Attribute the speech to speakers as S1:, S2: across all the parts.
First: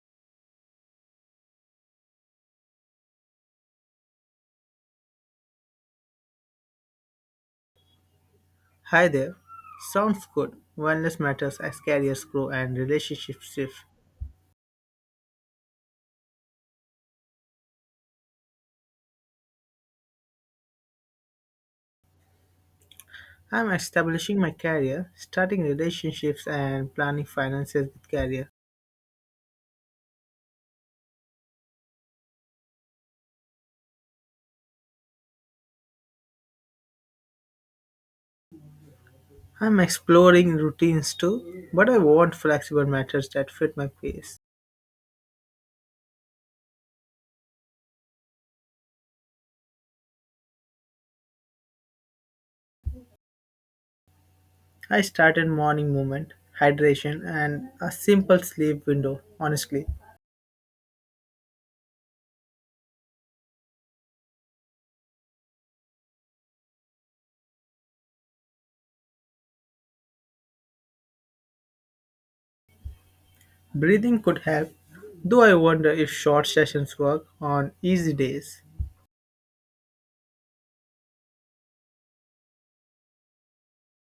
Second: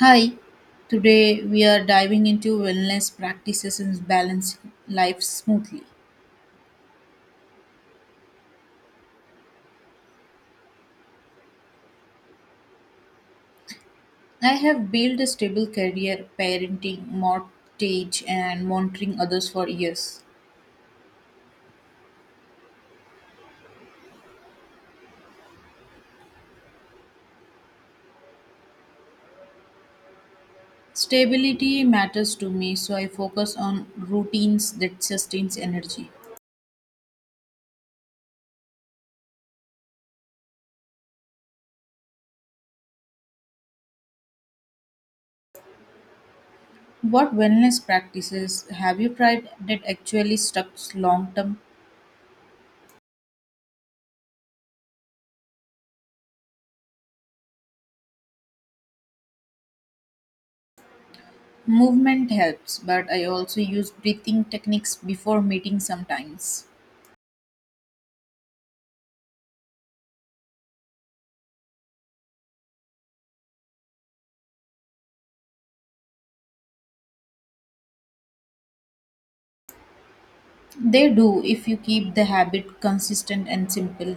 S1: Hi, today we are diving into wellness practices and balancing life smoothly.
S2: Hi there. Sounds good. Wellness matters as careers grow and relationships shift.
S1: I have built a stable career parenting, mortgage, and monitoring others for years.
S2: I'm establishing my career, starting relationships and planning finances with career.
S1: Stability matters to me, so I focus on routines that sustains energy.
S2: I'm exploring routines too, but I want flexible methods that fit my pace.
S1: What wellness practices have you tried that actually stuck long term?
S2: I started morning movement, hydration, and a simple sleep window, honestly.
S1: Movement helps, but I also use breathing techniques before meeting sometimes.
S2: Breathing could help, though I wonder if short sessions work on easy days.
S1: They do if you keep the habit consistent and simple.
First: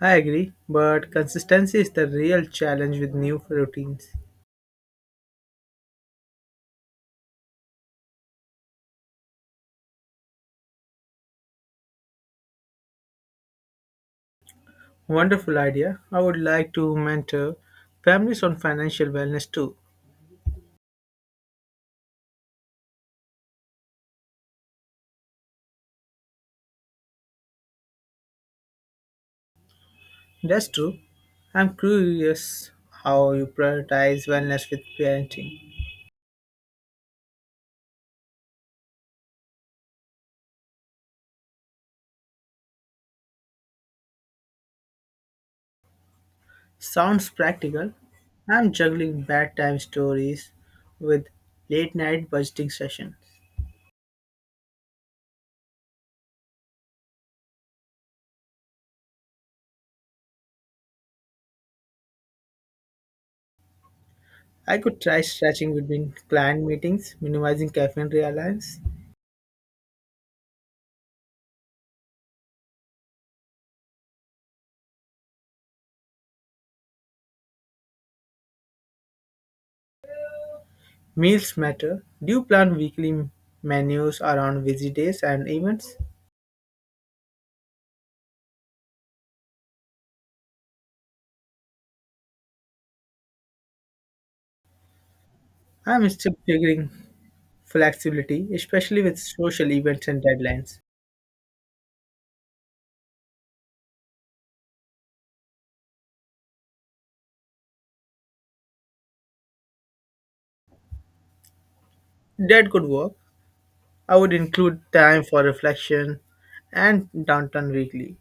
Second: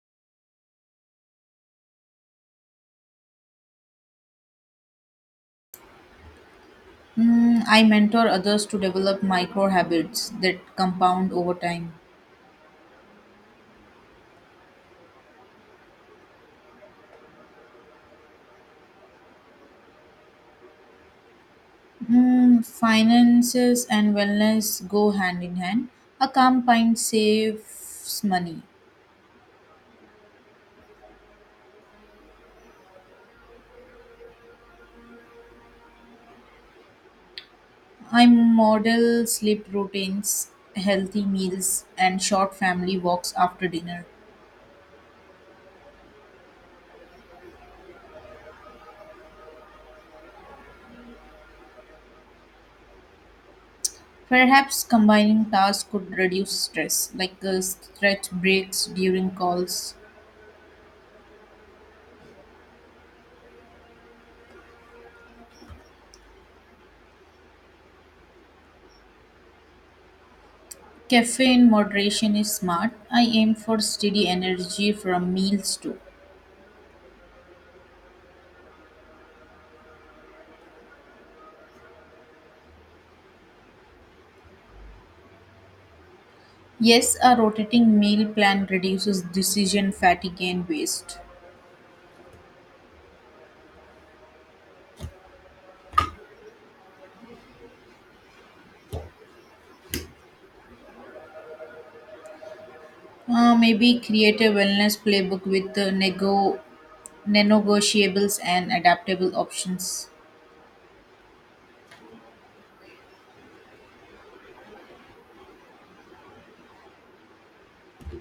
S2: I agree, but consistency is the real challenge with new routines.
S1: I mentor others to develop micro habits that compound over time.
S2: Wonderful idea. I would like to mentor families on financial wellness too.
S1: Finances and wellness go hand in hand. A calm mind saves money.
S2: That's true. I'm curious how you prioritize wellness with parenting.
S1: I model sleep routines, healthy meals, and short family walks after dinner.
S2: Sounds practical. I'm juggling bedtime stories with late night budgeting sessions.
S1: Perhaps combining tasks could reduce stress, like stretch breaks during calls.
S2: I could try stretching between client meetings, minimizing caffeine reliance.
S1: Caffeine in moderation is smart. I aim for steady energy from meals too.
S2: Meals matter. Do you plan weekly menus around busy days and events?
S1: Yes, a rotating meal plan reduces decision fatigue and waste.
S2: I'm still figuring flexibility, especially with social events and deadlines.
S1: Maybe create a wellness playbook with negotiables and adaptable options.
S2: That could work. I would include time for reflection and downtown weekly.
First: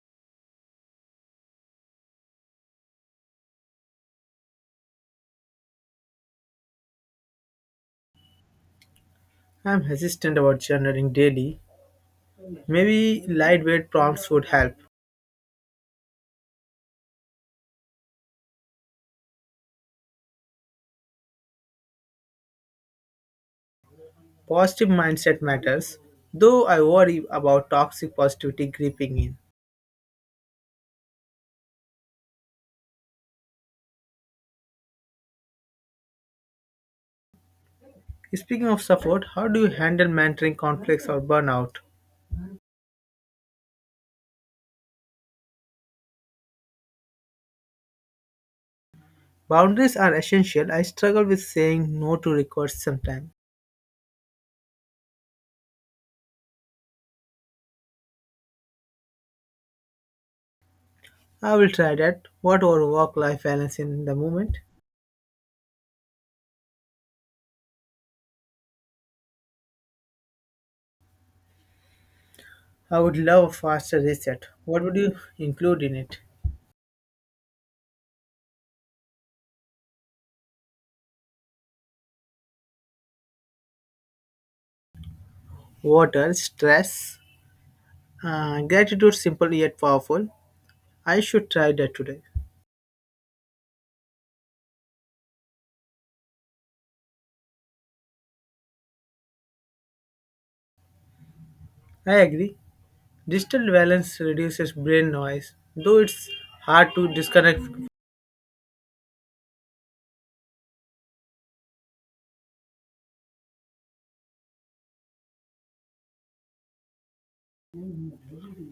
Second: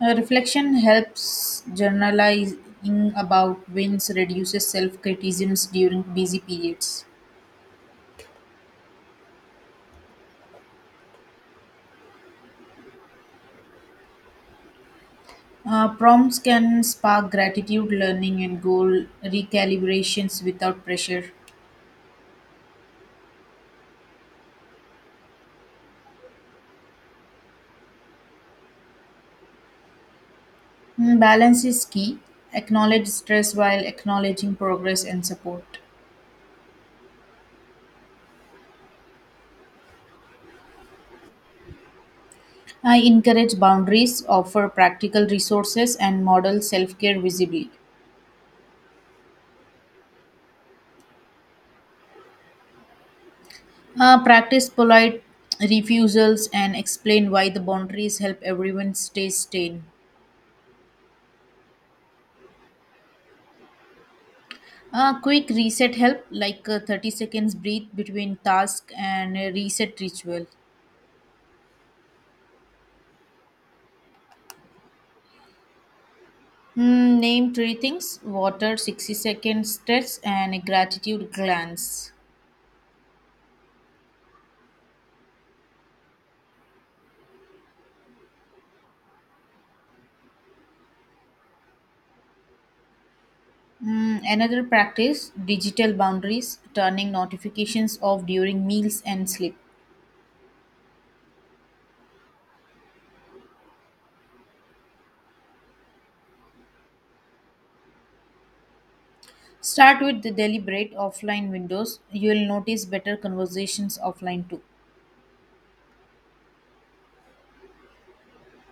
S1: Reflection helps journalizing about wins, reduces self criticisms during busy periods.
S2: I'm hesitant about journaling daily. Maybe lightweight prompts would help.
S1: Prompts can spark gratitude, learning, and goal recalibrations without pressure.
S2: Positive mindset matters, though I worry about toxic positivity creeping in.
S1: Balance is key. Acknowledge stress while acknowledging progress and support.
S2: Speaking of support, how do you handle mentoring conflicts or burnout?
S1: I encourage boundaries, offer practical resources, and model self care visibly.
S2: Boundaries are essential. I struggle with saying no to requests sometimes.
S1: Practice polite refusals and explain why the boundaries help everyone stay sane.
S2: I will try that. What our work life balance in the moment?
S1: A quick reset help, like 30 seconds breathe between task and a reset ritual.
S2: I would love a faster reset. What would you include in it?
S1: Name three things water, 60-second stretch, and a gratitude glance.
S2: Water, stress, gratitude, simple yet powerful. I should try that today.
S1: Another practice digital boundaries, turning notifications off during meals and sleep.
S2: I agree. Digital balance reduces brain noise, though it's hard to disconnect.
S1: Start with the deliberate offline windows. You will notice better conversations offline too.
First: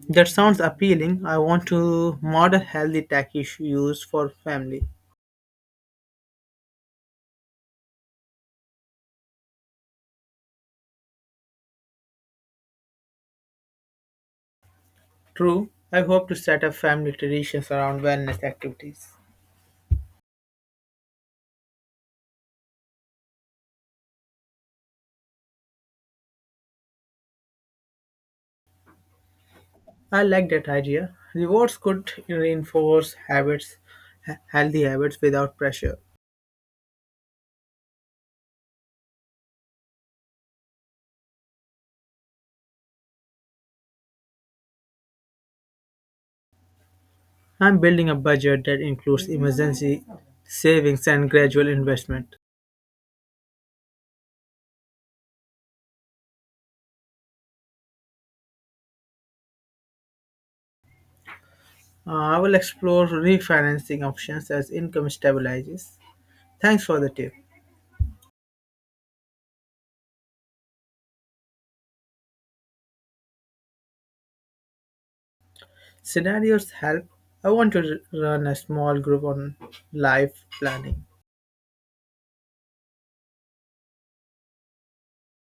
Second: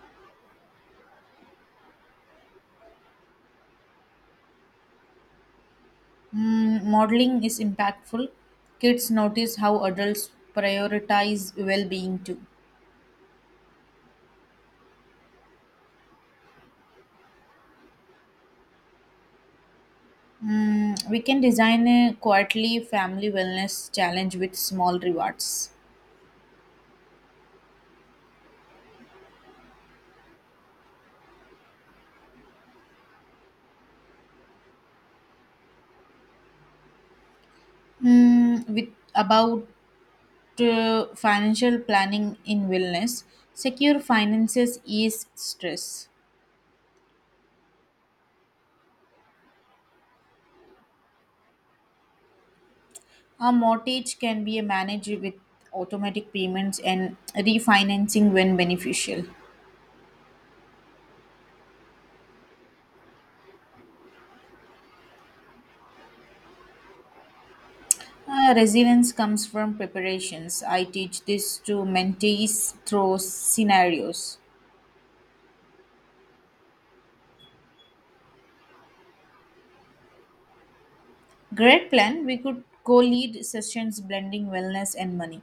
S2: That sounds appealing. I want to model healthy tech use for family.
S1: Modeling is impactful. Kids notice how adults prioritize well being too.
S2: True, I hope to set up family traditions around wellness activities.
S1: We can design a quarterly family wellness challenge with small rewards.
S2: I like that idea. Rewards could reinforce habits, healthy habits without pressure.
S1: Hmm. with about Financial planning in wellness, secure finances ease stress.
S2: I'm building a budget that includes emergency savings and gradual investment.
S1: A mortgage can be managed with automatic payments and refinancing when beneficial.
S2: I will explore refinancing options as income stabilizes. Thanks for the tip.
S1: Resilience comes from preparations. I teach this to mentees through scenarios.
S2: Scenarios help. I want to run a small group on life planning.
S1: Great plan. We could co lead sessions blending wellness and money.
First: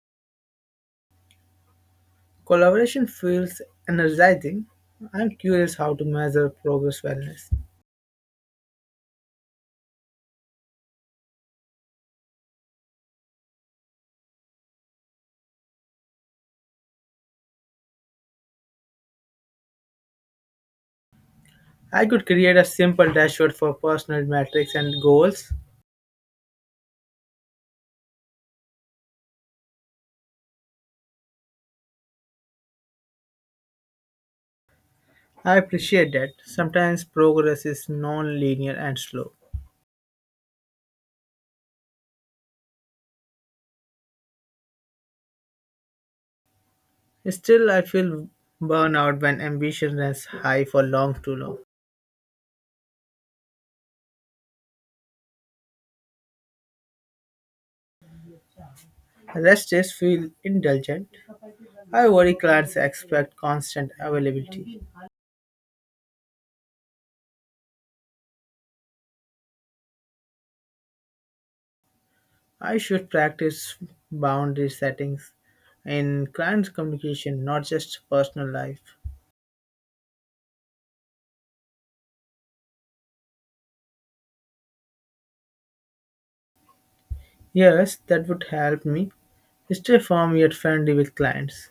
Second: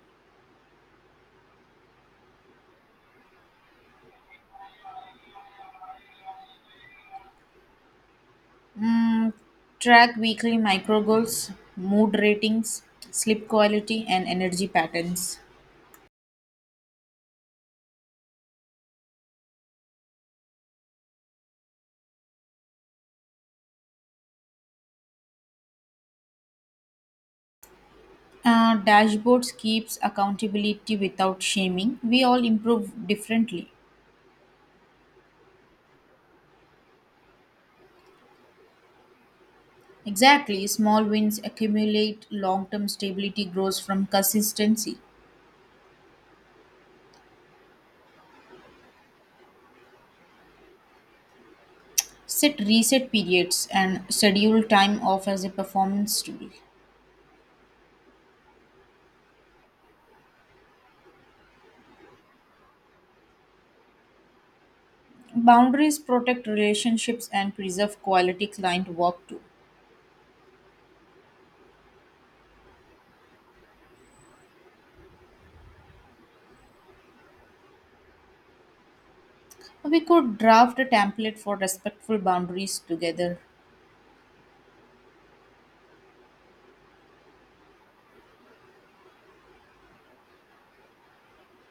S2: Collaboration feels energizing. I'm curious how to measure progress wellness.
S1: Mm, Track weekly micro goals, mood ratings, sleep quality, and energy patterns.
S2: I could create a simple dashboard for personal metrics and goals.
S1: Dashboards keeps accountability without shaming. We all improve differently.
S2: I appreciate that. Sometimes progress is non linear and slow.
S1: Exactly, small wins accumulate. Long-term stability grows from consistency.
S2: Still, I feel burnout when ambition is high for long too long.
S1: Set reset periods and schedule time off as a performance tool.
S2: Rest days feel indulgent. I worry clients expect constant availability.
S1: Boundaries protect relationships and preserve quality client work too.
S2: I should practice boundary settings in client communication, not just personal life.
S1: We could draft a template for respectful boundaries together.
S2: Yes, that would help me stay firm yet friendly with clients.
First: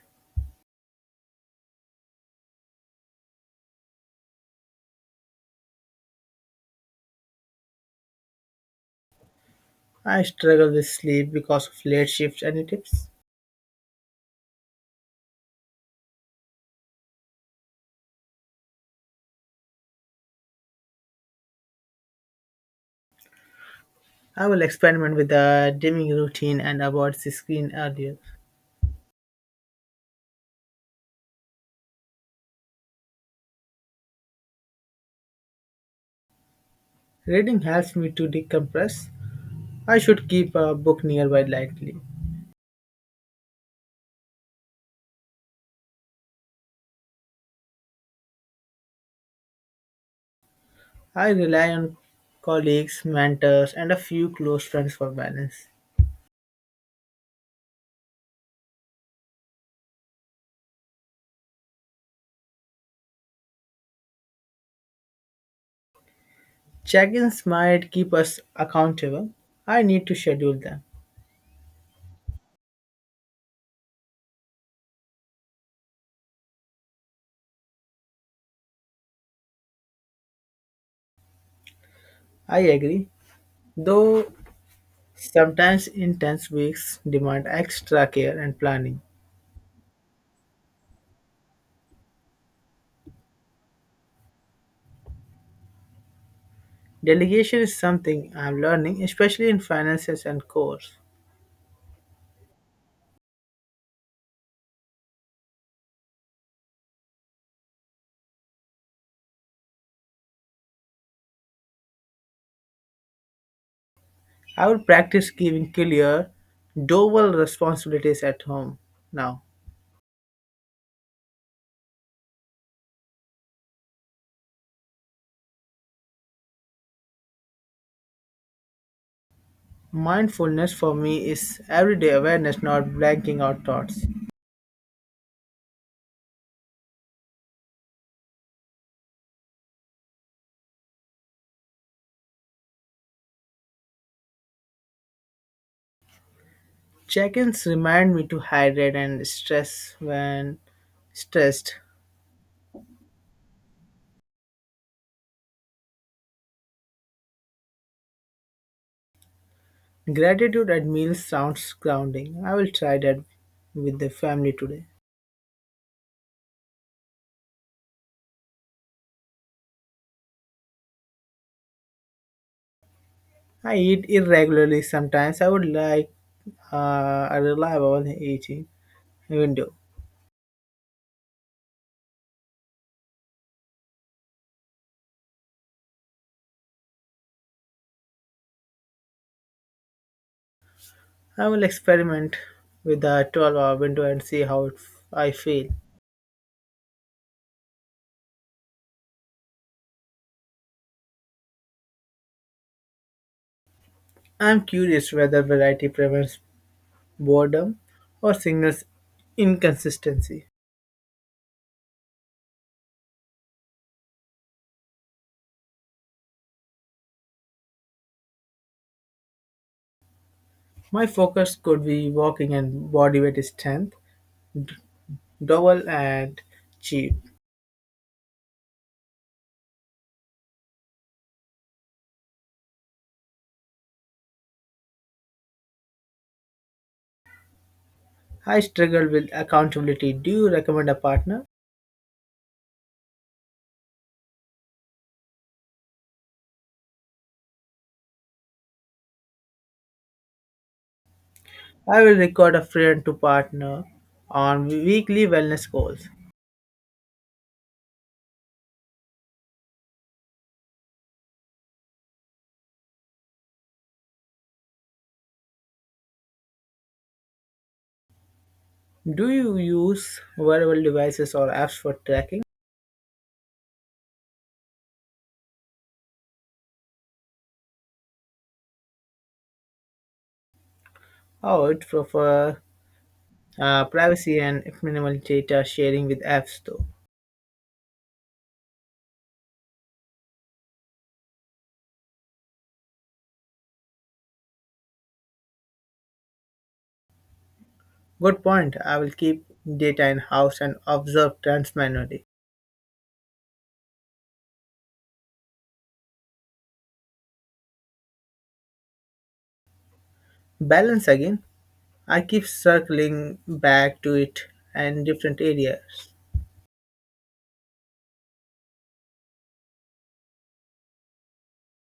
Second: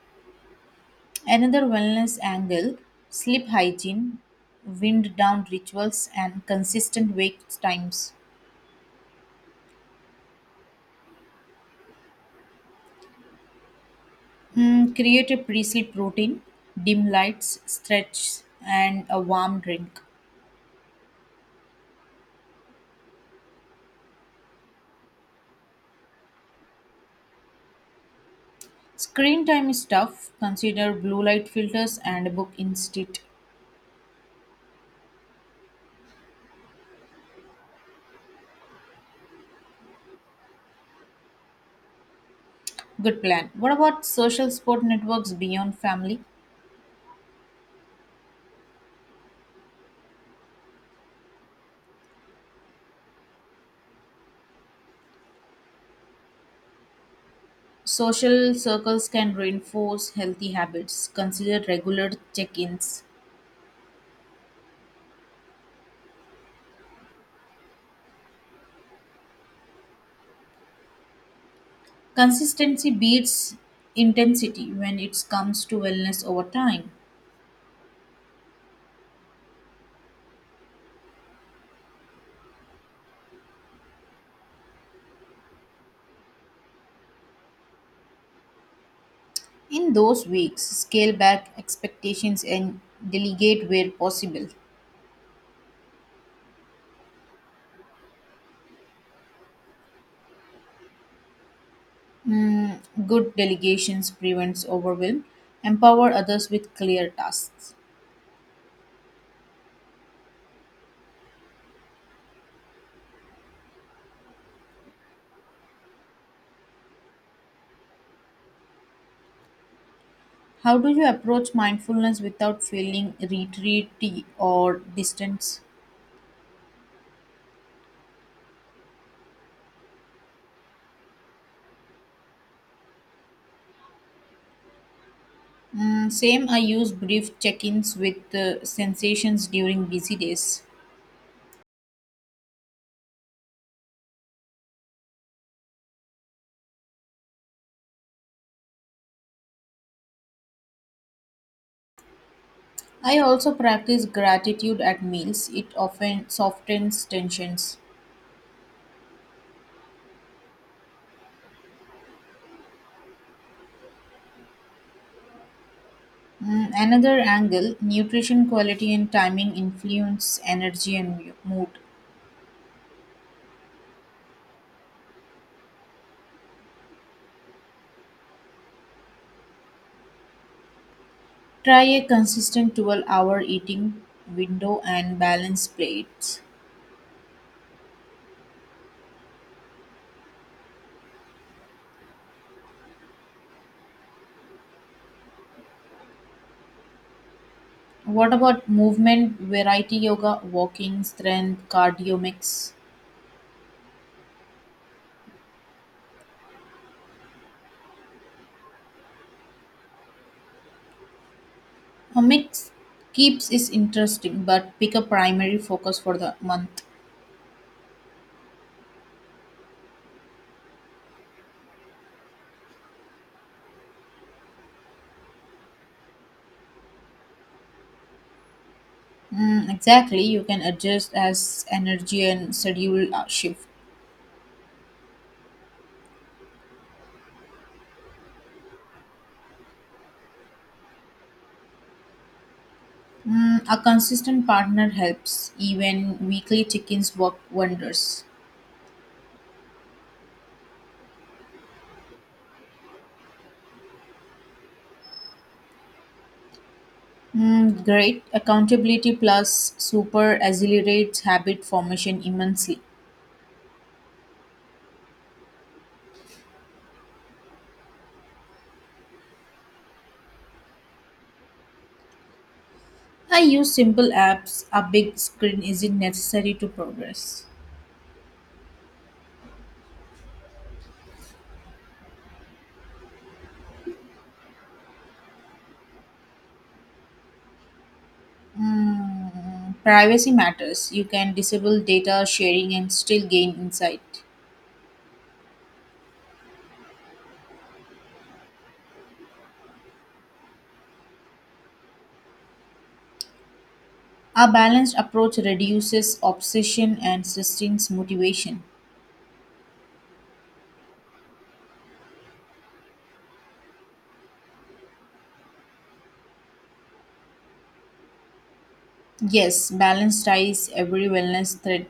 S1: Another wellness angle sleep hygiene, wind down rituals, and consistent wake times.
S2: I struggle with sleep because of late shifts. Any tips?
S1: Create a pre sleep routine, dim lights, stretch, and a warm drink.
S2: I will experiment with a dimming routine and avoid the screen earlier.
S1: Screen time is tough. Consider blue light filters and a book instead.
S2: Reading helps me to decompress. I should keep a book nearby lightly.
S1: Good plan. What about social support networks beyond family?
S2: I rely on colleagues, mentors, and a few close friends for balance.
S1: Social circles can reinforce healthy habits. Consider regular check ins.
S2: Check ins might keep us accountable. I need to schedule them.
S1: Consistency beats intensity when it comes to wellness over time.
S2: I agree. Though sometimes intense weeks demand extra care and planning.
S1: In those weeks, scale back expectations and delegate where possible.
S2: Delegation is something I am learning, especially in finances and course.
S1: Mm, Good delegations prevents overwhelm. Empower others with clear tasks.
S2: I will practice giving clear, dual responsibilities at home now.
S1: How do you approach mindfulness without feeling retreaty or distance?
S2: Mindfulness for me is everyday awareness, not blanking out thoughts.
S1: Same, I use brief check ins with sensations during busy days.
S2: Check ins remind me to hydrate and stress when stressed.
S1: I also practice gratitude at meals, it often softens tensions.
S2: Gratitude at meals sounds grounding. I will try that with the family today.
S1: Another angle nutrition quality and timing influence energy and mood.
S2: I eat irregularly sometimes. I would like a reliable eating window.
S1: Try a consistent 12-hour eating window and balance plates.
S2: I will experiment with the 12-hour window and see how I feel.
S1: What about movement, variety yoga, walking, strength, cardio mix?
S2: I'm curious whether variety prevents boredom or signals inconsistency.
S1: Comics keeps is interesting, but pick a primary focus for the month.
S2: My focus could be walking and bodyweight strength, double and cheap.
S1: Exactly, you can adjust as energy and schedule shift.
S2: I struggle with accountability. Do you recommend a partner?
S1: A consistent partner helps. Even weekly check-ins work wonders.
S2: I will record a friend to partner on weekly wellness goals.
S1: Great. Accountability plus super accelerates habit formation immensely.
S2: Do you use wearable devices or apps for tracking?
S1: I use simple apps. A big screen isn't necessary to progress.
S2: I would prefer privacy and minimal data sharing with apps, though.
S1: Privacy matters. You can disable data sharing and still gain insight.
S2: Good point. I will keep data in house and observe trends manually.
S1: A balanced approach reduces obsession and sustains motivation.
S2: Balance again. I keep circling back to it and different areas.
S1: Yes, balance ties every wellness thread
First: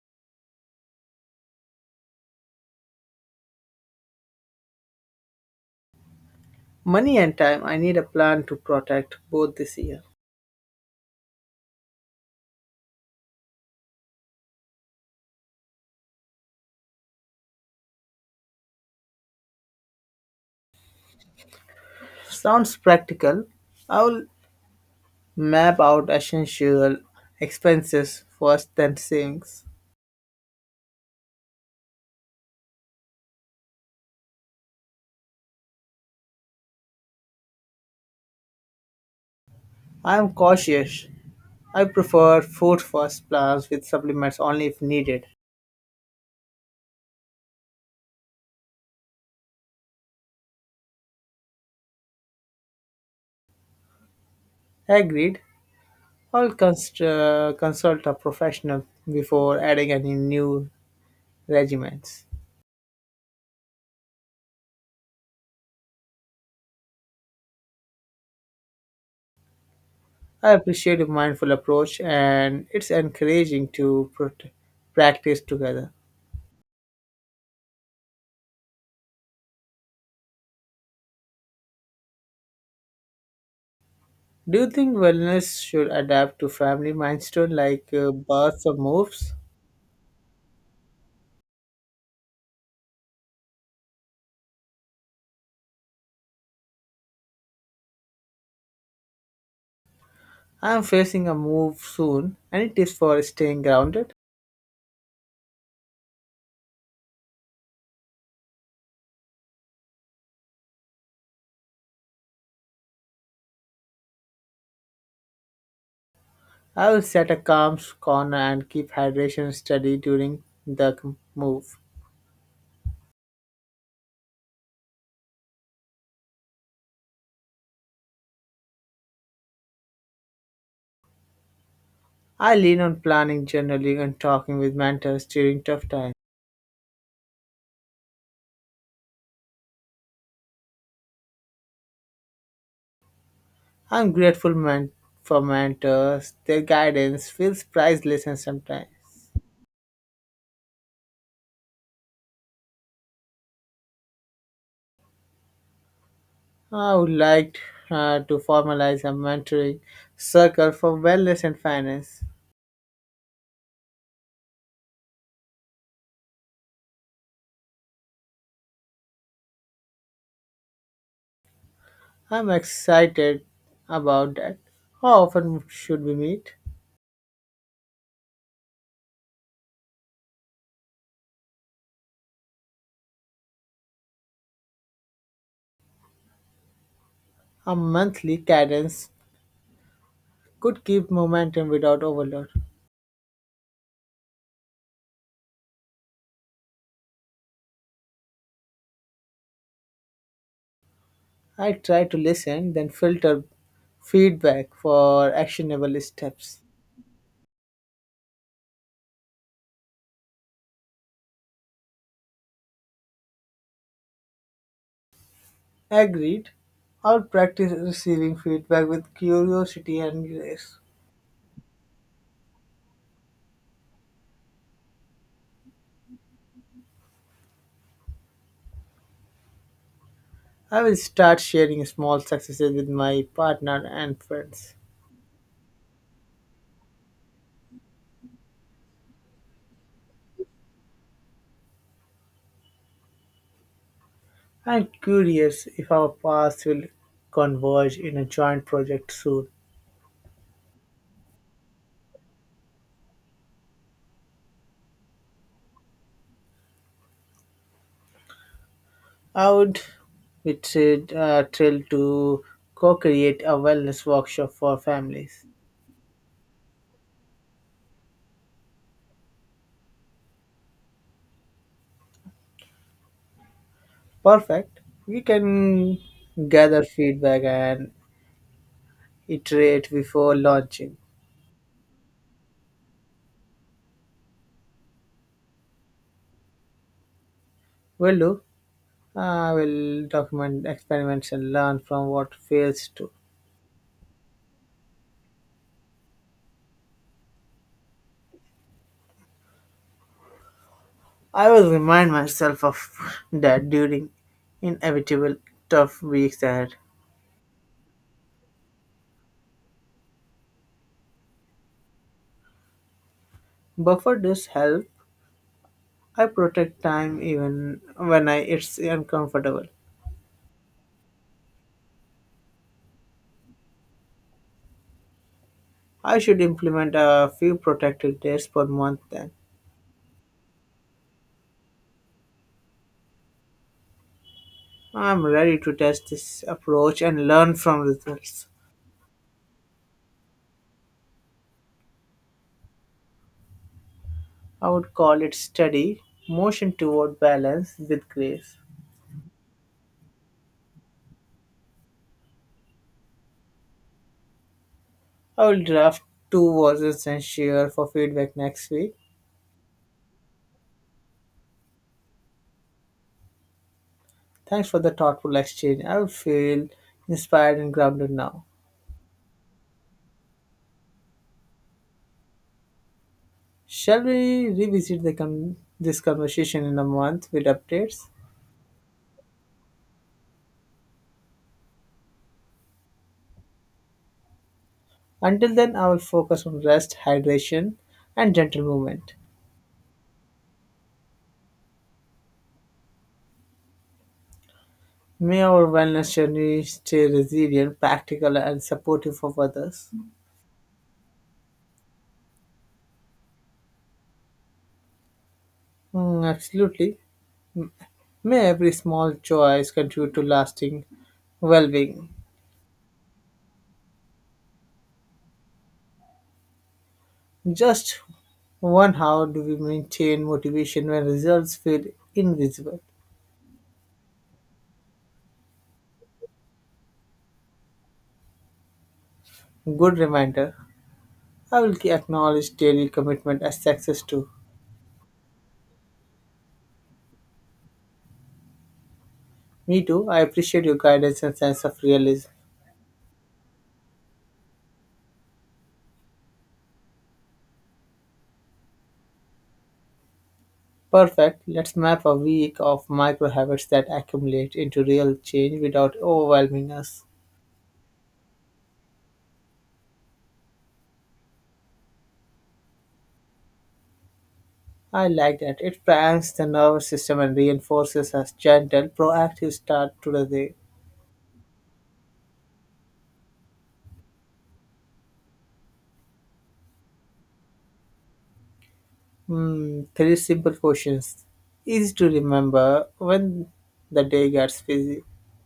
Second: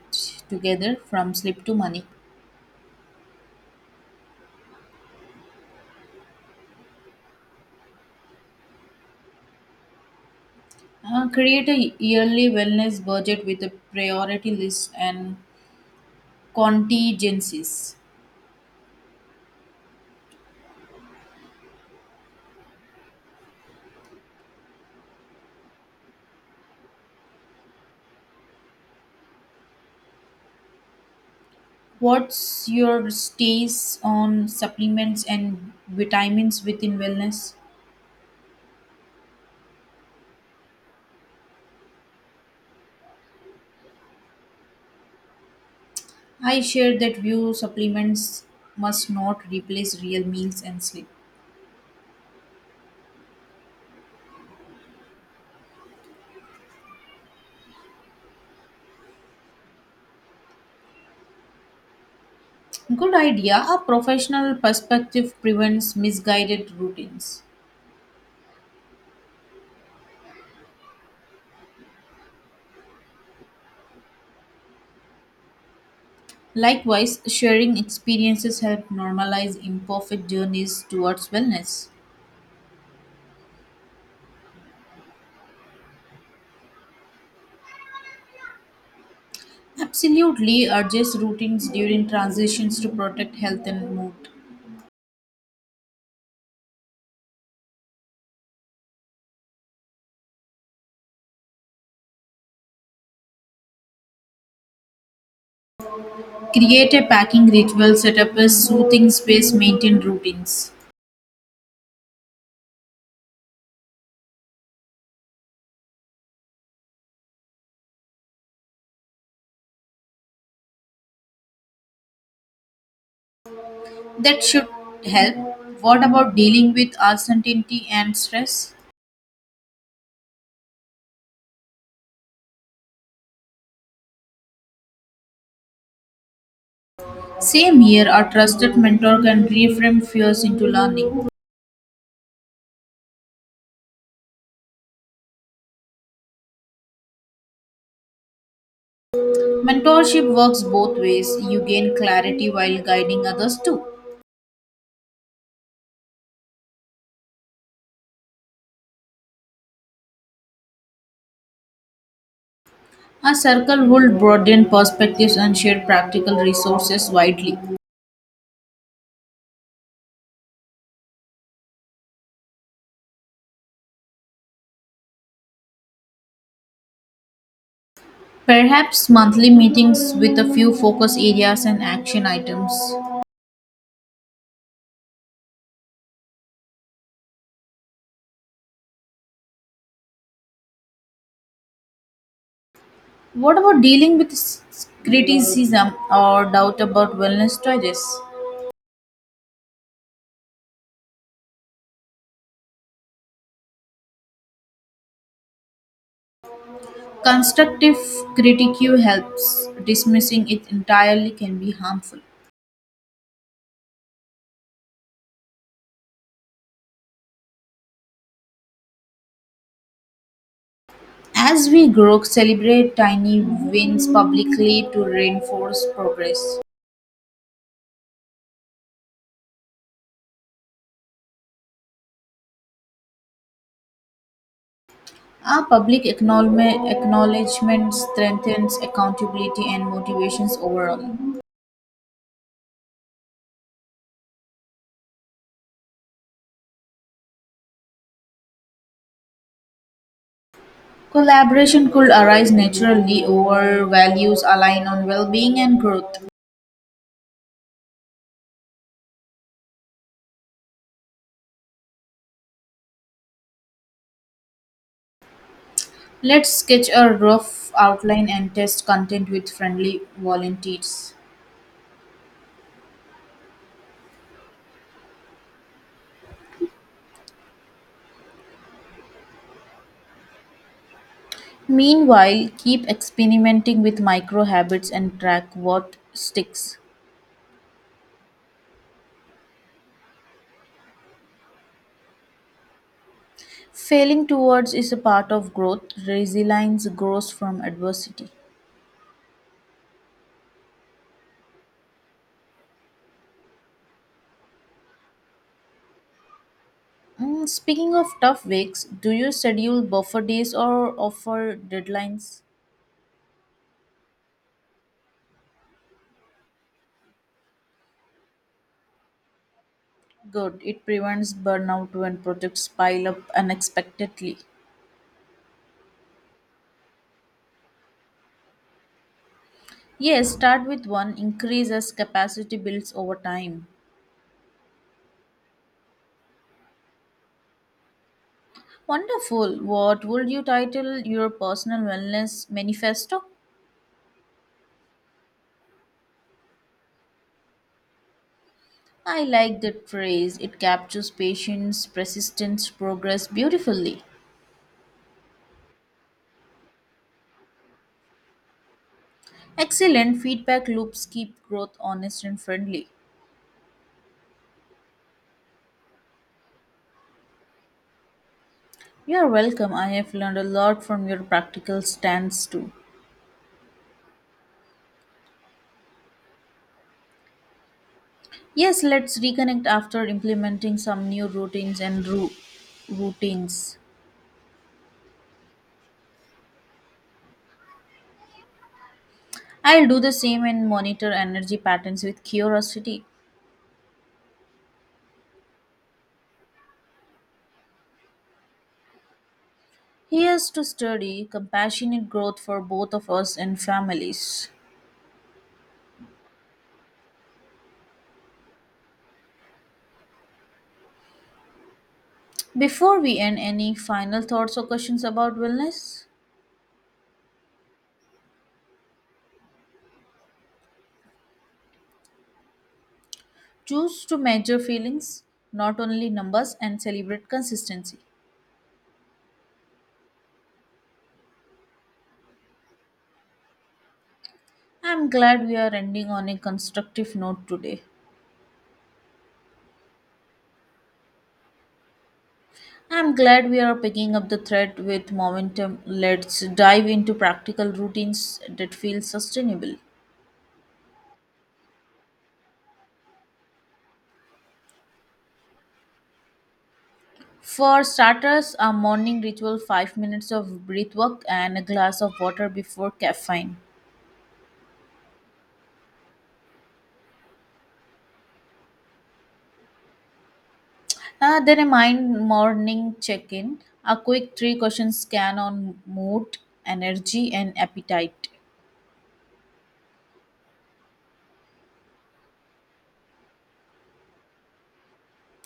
S1: together from sleep to money.
S2: Money and time. I need a plan to protect both this year.
S1: Create a yearly wellness budget with a priority list and contingencies.
S2: Sounds practical. I will map out essential expenses first, then savings.
S1: What's your stays on supplements and vitamins within wellness?
S2: I am cautious. I prefer fruit first plans with supplements only if needed.
S1: I share that view supplements must not replace real meals and sleep.
S2: Agreed. I'll consult a professional before adding any new regimens.
S1: Good idea. A professional perspective prevents misguided routines.
S2: I appreciate your mindful approach and it's encouraging to practice together.
S1: Likewise, sharing experiences help normalize imperfect journeys towards wellness.
S2: Do you think wellness should adapt to family milestone like births or moves?
S1: Absolutely, adjust routines during transitions to protect health and mood.
S2: I'm facing a move soon. Any tips for staying grounded?
S1: Create a packing ritual, set up a soothing space, maintain routines.
S2: I will set a calm corner and keep hydration steady during the move.
S1: That should help. What about dealing with uncertainty and stress?
S2: I lean on planning, journaling, and talking with mentors during tough times.
S1: Same here, a trusted mentor can reframe fears into learning.
S2: I'm grateful for mentors. Their guidance feels priceless and sometimes.
S1: Mentorship works both ways. You gain clarity while guiding others too.
S2: I would like to formalize a mentoring circle for wellness and finance.
S1: A circle would broaden perspectives and share practical resources widely.
S2: I'm excited about that. How often should we meet?
S1: Perhaps monthly meetings with a few focus areas and action items.
S2: A monthly cadence could keep momentum without overload.
S1: What about dealing with criticism or doubt about wellness choices?
S2: I try to listen, then filter feedback for actionable steps.
S1: Constructive critique helps. Dismissing it entirely can be harmful.
S2: Agreed. I'll practice receiving feedback with curiosity and grace.
S1: As we grow, celebrate tiny wins publicly to reinforce progress.
S2: I will start sharing small successes with my partner and friends.
S1: Our public acknowledgement strengthens accountability and motivations overall.
S2: I'm curious if our paths will converge in a joint project soon.
S1: Collaboration could arise naturally over values aligned on well being and growth.
S2: I would be thrilled to co create a wellness workshop for families.
S1: Let's sketch a rough outline and test content with friendly volunteers.
S2: Perfect. We can gather feedback and iterate before launching.
S1: Meanwhile, keep experimenting with micro habits and track what sticks.
S2: Will do. I will document experiments and learn from what fails too.
S1: Failing towards is a part of growth. Resilience grows from adversity.
S2: I will remind myself of that during inevitable tough weeks ahead.
S1: Speaking of tough weeks, do you schedule buffer days or offer deadlines?
S2: Buffer does help. I protect time even when I it's uncomfortable.
S1: Good. It prevents burnout when projects pile up unexpectedly.
S2: I should implement a few protected days per month then.
S1: Yes, start with one, increase as capacity builds over time.
S2: I'm ready to test this approach and learn from results.
S1: Wonderful. What would you title your personal wellness manifesto?
S2: I would call it steady motion toward balance with grace.
S1: I like that phrase. It captures patience, persistence, progress beautifully.
S2: I will draft two verses and share for feedback next week.
S1: Excellent feedback loops keep growth honest and friendly.
S2: Thanks for the thoughtful exchange. I will feel inspired and grounded now.
S1: You are welcome. I have learned a lot from your practical stance too.
S2: Shall we revisit the this conversation in a month with updates?
S1: Yes, let's reconnect after implementing some new routines.
S2: Until then, I will focus on rest, hydration, and gentle movement.
S1: I'll do the same and monitor energy patterns with curiosity.
S2: May our wellness journey stay resilient, practical, and supportive of others.
S1: Here's to study compassionate growth for both of us and families.
S2: Mm, absolutely. May every small choice contribute to lasting well being.
S1: Before we end, any final thoughts or questions about wellness?
S2: Just one, how do we maintain motivation when results feel invisible?
S1: Choose to measure feelings, not only numbers, and celebrate consistency.
S2: Good reminder. I will acknowledge daily commitment as success too.
S1: I'm glad we are ending on a constructive note today.
S2: Me too. I appreciate your guidance and sense of realism.
S1: I'm glad we are picking up the thread with momentum. Let's dive into practical routines that feel sustainable.
S2: Perfect. Let's map a week of micro habits that accumulate into real change without overwhelming us.
S1: For starters, a morning ritual 5 minutes of breath work and a glass of water before caffeine.
S2: I like that. It primes the nervous system and reinforces a gentle, proactive start to the day.
S1: Then a mind morning check in, a quick three question scan on mood, energy, and appetite.
S2: Hmm, three simple questions. Easy to remember when the day gets busy.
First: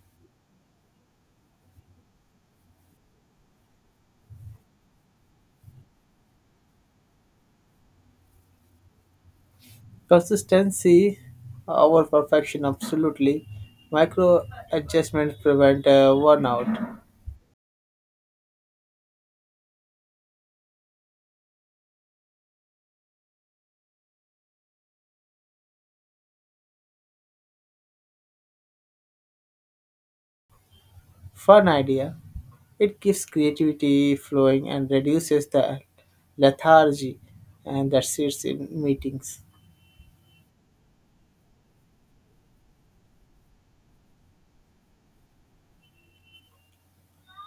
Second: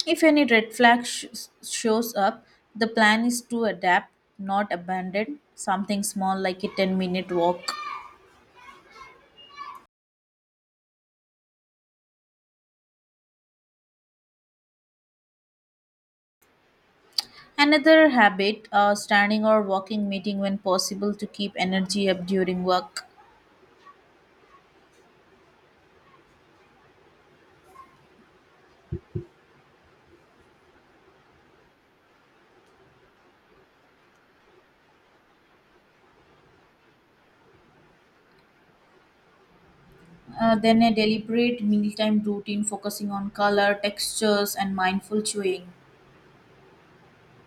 S1: If any red flag shows up, the plan is to adapt, not abandon something small like a 10-minute walk.
S2: Consistency over perfection, absolutely. Micro adjustments prevent burnout.
S1: Another habit, standing or walking meeting when possible to keep energy up during work.
S2: Fun idea. It keeps creativity flowing and reduces the lethargy and that sits in meetings.
S1: Then a deliberate mealtime routine focusing on color, textures, and mindful chewing.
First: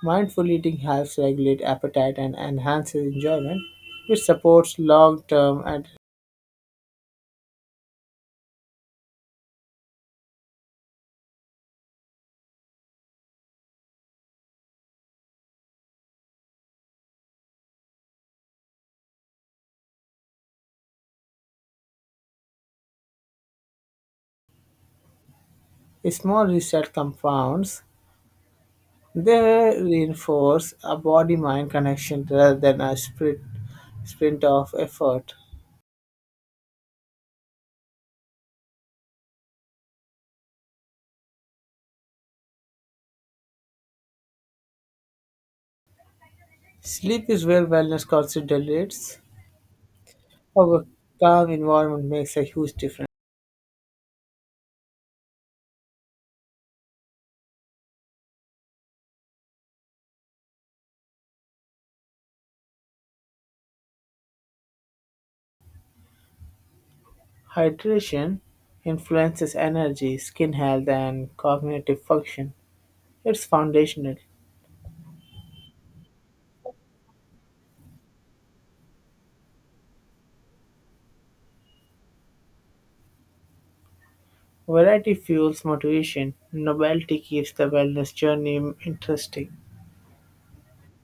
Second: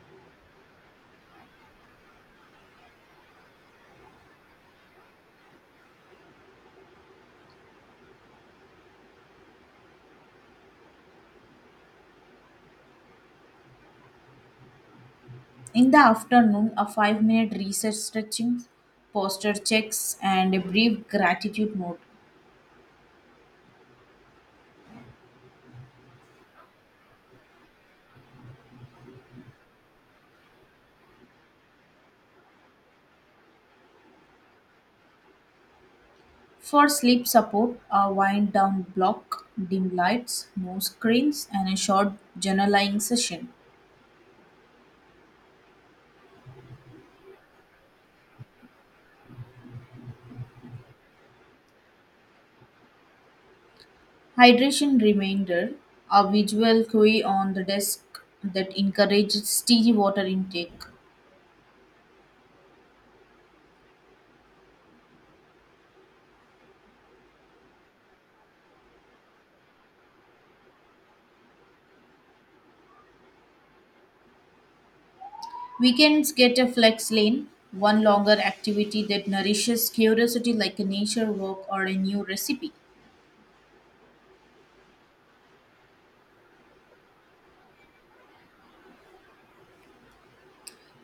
S2: Mindful eating helps regulate appetite and enhances enjoyment, which supports long term and
S1: In the afternoon, a 5-minute research stretching, posture checks, and a brief gratitude note.
S2: small reset compounds. They reinforce a body mind connection rather than a sprint of effort.
S1: For sleep support, a wind down block, dim lights, no screens, and a short journaling session.
S2: Sleep is where wellness concentrates. Our calm environment makes a huge difference.
S1: Hydration reminder, a visual cue on the desk that encourages steady water intake.
S2: Hydration influences energy, skin health, and cognitive function. It's foundational.
S1: Weekends get a flex lane, one longer activity that nourishes curiosity like a nature walk or a new recipe.
S2: Variety fuels motivation. Novelty keeps the wellness journey interesting.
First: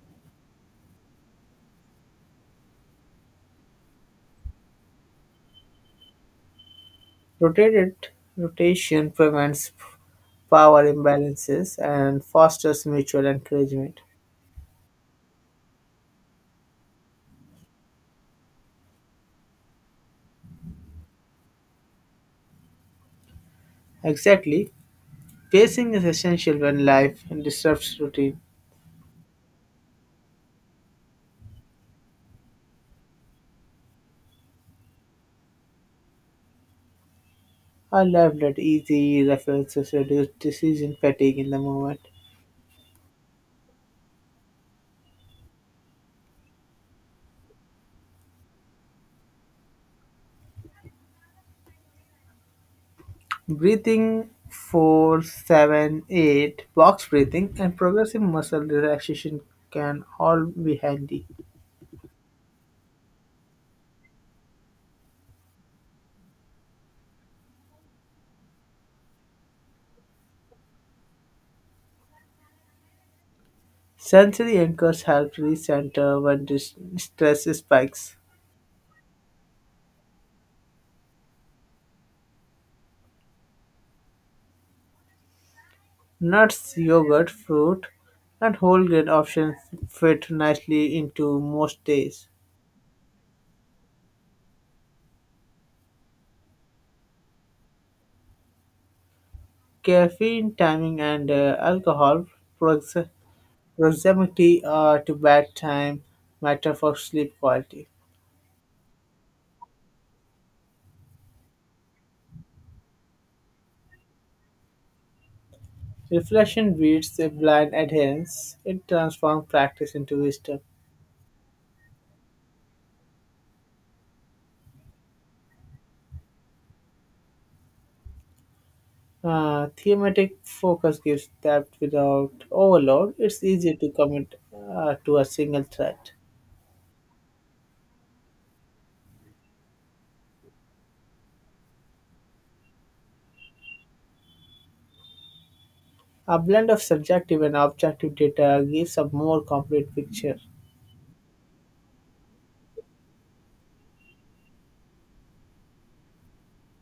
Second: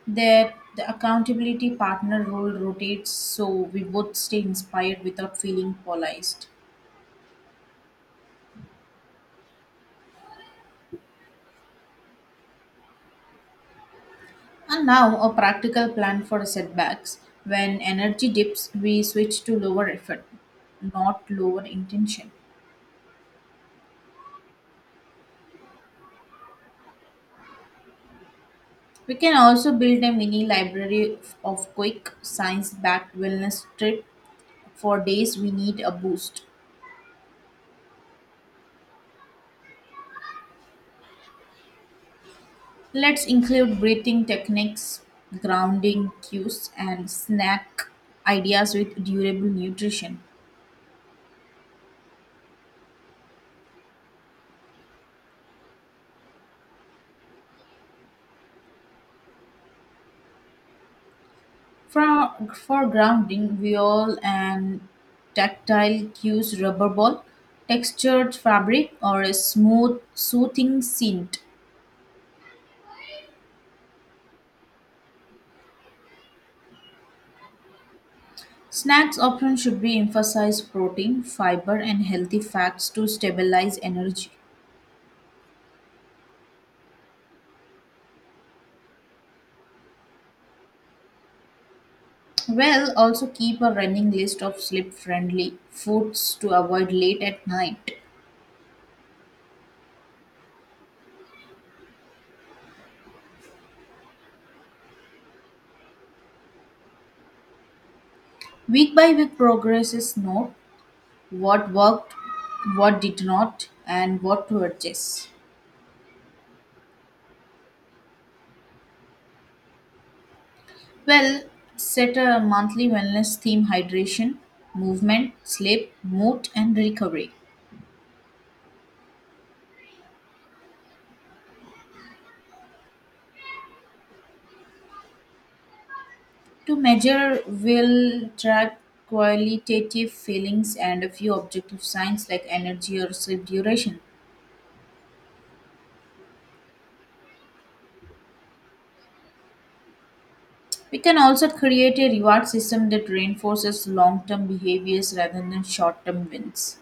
S1: There, the accountability partner role rotates so we both stay inspired without feeling polarized.
S2: Rotated rotation prevents power imbalances and fosters mutual encouragement.
S1: And now, a practical plan for setbacks. When energy dips, we switch to lower effort, not lower intention.
S2: Exactly. Pacing is essential when life disrupts routine.
S1: We can also build a mini library of quick science backed wellness trip for days we need a boost.
S2: A life-led easy references reduce decision fatigue in the moment.
S1: Let's include breathing techniques, grounding cues, and snack ideas with durable nutrition.
S2: Breathing 4-7-8 box breathing, and progressive muscle relaxation can all be handy.
S1: For grounding, viol and tactile cues, rubber ball, textured fabric, or a smooth, soothing scent.
S2: Sensory anchors help recenter when stress spikes.
S1: Snacks option should be emphasize protein, fiber, and healthy fats to stabilize energy.
S2: Nuts, yogurt, fruit, and whole grain options fit nicely into most days.
S1: Well, also keep a running list of sleep friendly foods to avoid late at night.
S2: Caffeine timing and alcohol prox- proximity to bedtime matter for sleep quality.
S1: Week by week progress is note what worked, what did not, and what to adjust.
S2: Reflection beats a blind adherence. It transforms practice into wisdom.
S1: Well, set a monthly wellness theme hydration, movement, sleep, mood, and recovery.
S2: Thematic focus gives depth without overload. It's easy to commit to a single thread.
S1: To measure, we'll track qualitative feelings and a few objective signs like energy or sleep duration.
S2: A blend of subjective and objective data gives a more complete picture.
S1: We can also create a reward system that reinforces long term behaviors rather than short term wins.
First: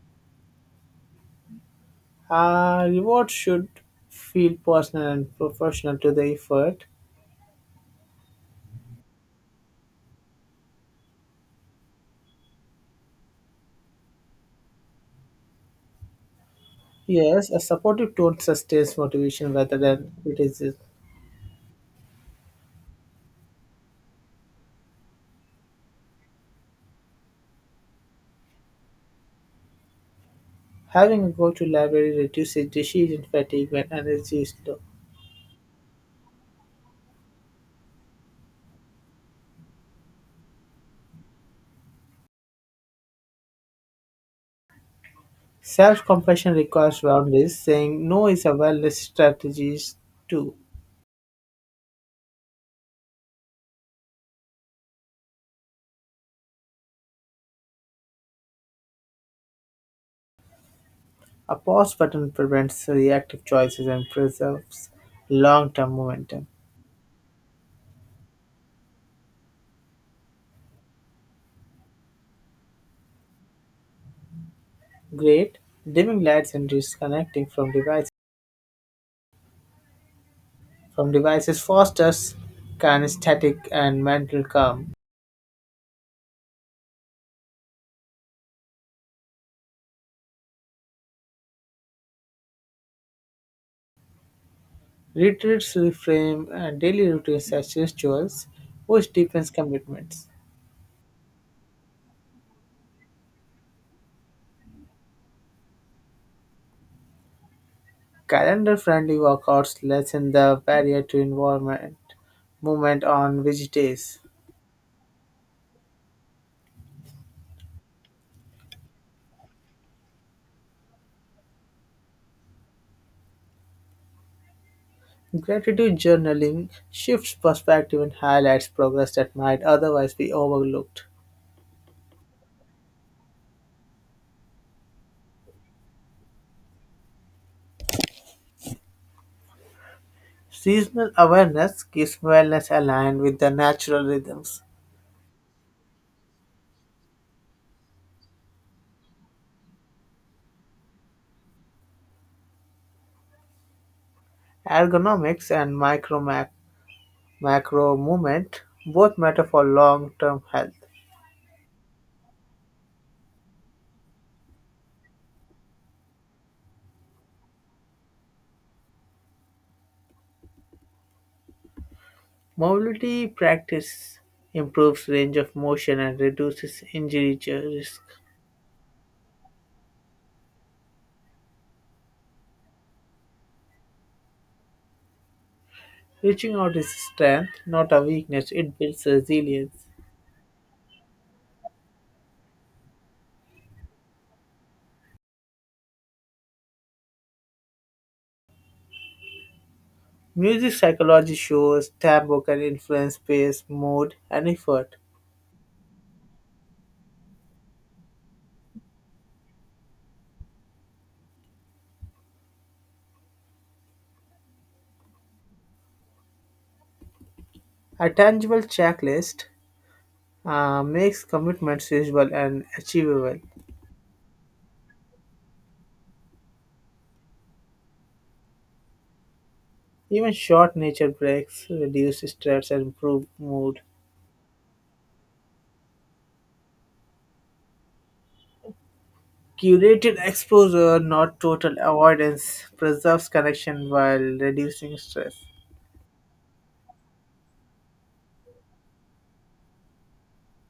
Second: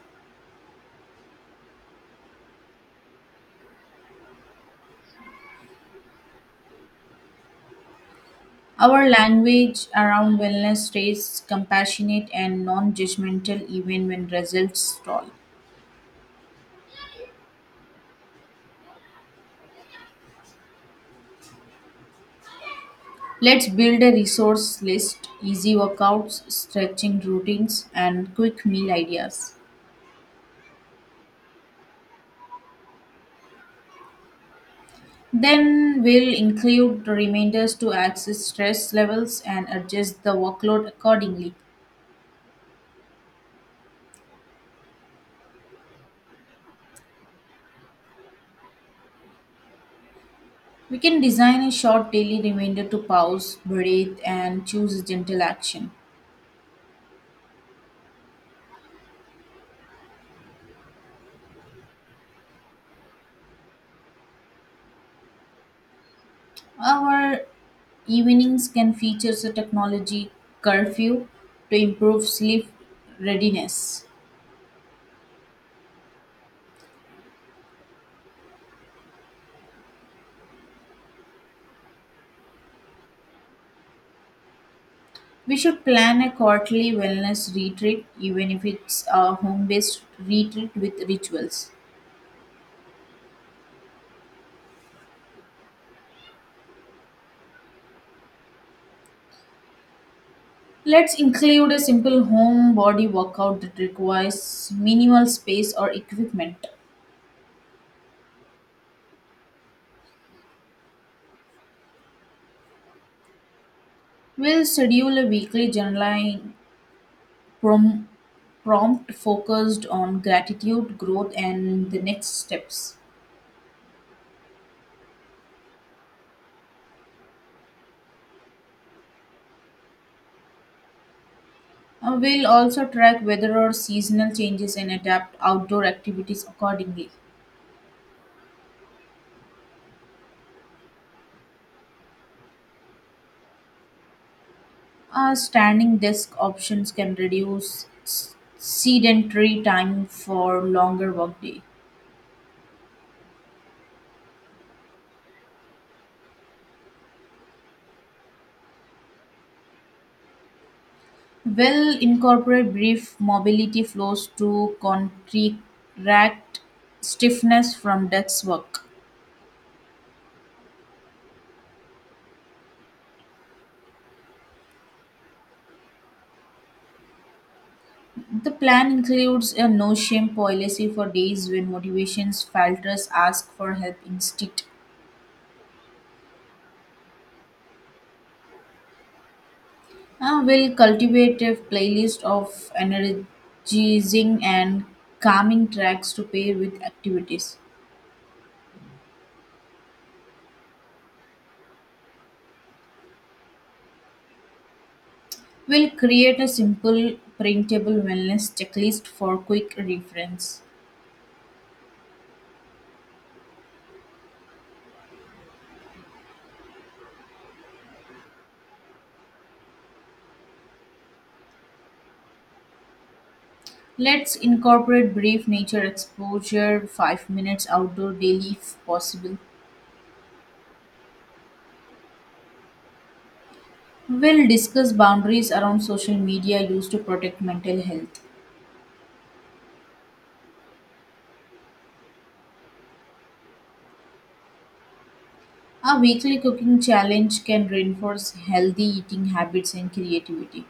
S2: A reward should feel personal and proportional to the effort.
S1: Our language around wellness stays compassionate and non judgmental even when results stall.
S2: Yes, a supportive tone sustains motivation rather than criticism.
S1: Let's build a resource list, easy workouts, stretching routines, and quick meal ideas.
S2: Having a go to library reduces decision fatigue when energy is low.
S1: Then we'll include reminders to access stress levels and adjust the workload accordingly.
S2: Self compassion requires boundaries, saying no is a wellness strategy too.
S1: We can design a short daily reminder to pause, breathe, and choose a gentle action.
S2: A pause button prevents reactive choices and preserves long term momentum.
S1: Our evenings can feature a technology curfew to improve sleep readiness.
S2: Great, dimming lights and disconnecting from devices fosters kinesthetic and mental calm.
S1: We should plan a quarterly wellness retreat, even if it's a home based retreat with rituals.
S2: Retreats reframe and daily routines as rituals, which deepens commitments.
S1: Let's include a simple home body workout that requires minimal space or equipment.
S2: Calendar-friendly workouts lessen the barrier to involvement movement on which days.
S1: We'll schedule a weekly journaling prom- prompt focused on gratitude, growth, and the next steps.
S2: Gratitude journaling shifts perspective and highlights progress that might otherwise be overlooked.
S1: We'll also track weather or seasonal changes and adapt outdoor activities accordingly.
S2: Seasonal awareness keeps wellness aligned with the natural rhythms.
S1: Standing desk options can reduce sedentary time for longer workday.
S2: Ergonomics and micro-macro movement both matter for long-term health.
S1: Will incorporate brief mobility flows to contract stiffness from desk work.
S2: Mobility practice improves range of motion and reduces injury risk.
S1: The plan includes a no shame policy for days when motivations falters ask for help instead.
S2: Reaching out is strength, not a weakness. It builds resilience.
S1: Will cultivate a playlist of energizing and calming tracks to pair with activities.
S2: Music psychology shows tempo can influence pace, mood, and effort.
S1: We'll create a simple, printable wellness checklist for quick reference.
S2: A tangible checklist makes commitments visible and achievable.
S1: Let's incorporate brief nature exposure, 5 minutes outdoor daily if possible.
S2: Even short nature breaks reduce stress and improve mood.
S1: We'll discuss boundaries around social media used to protect mental health.
S2: Curated exposure, not total avoidance, preserves connection while reducing stress.
S1: A weekly cooking challenge can reinforce healthy eating habits and creativity.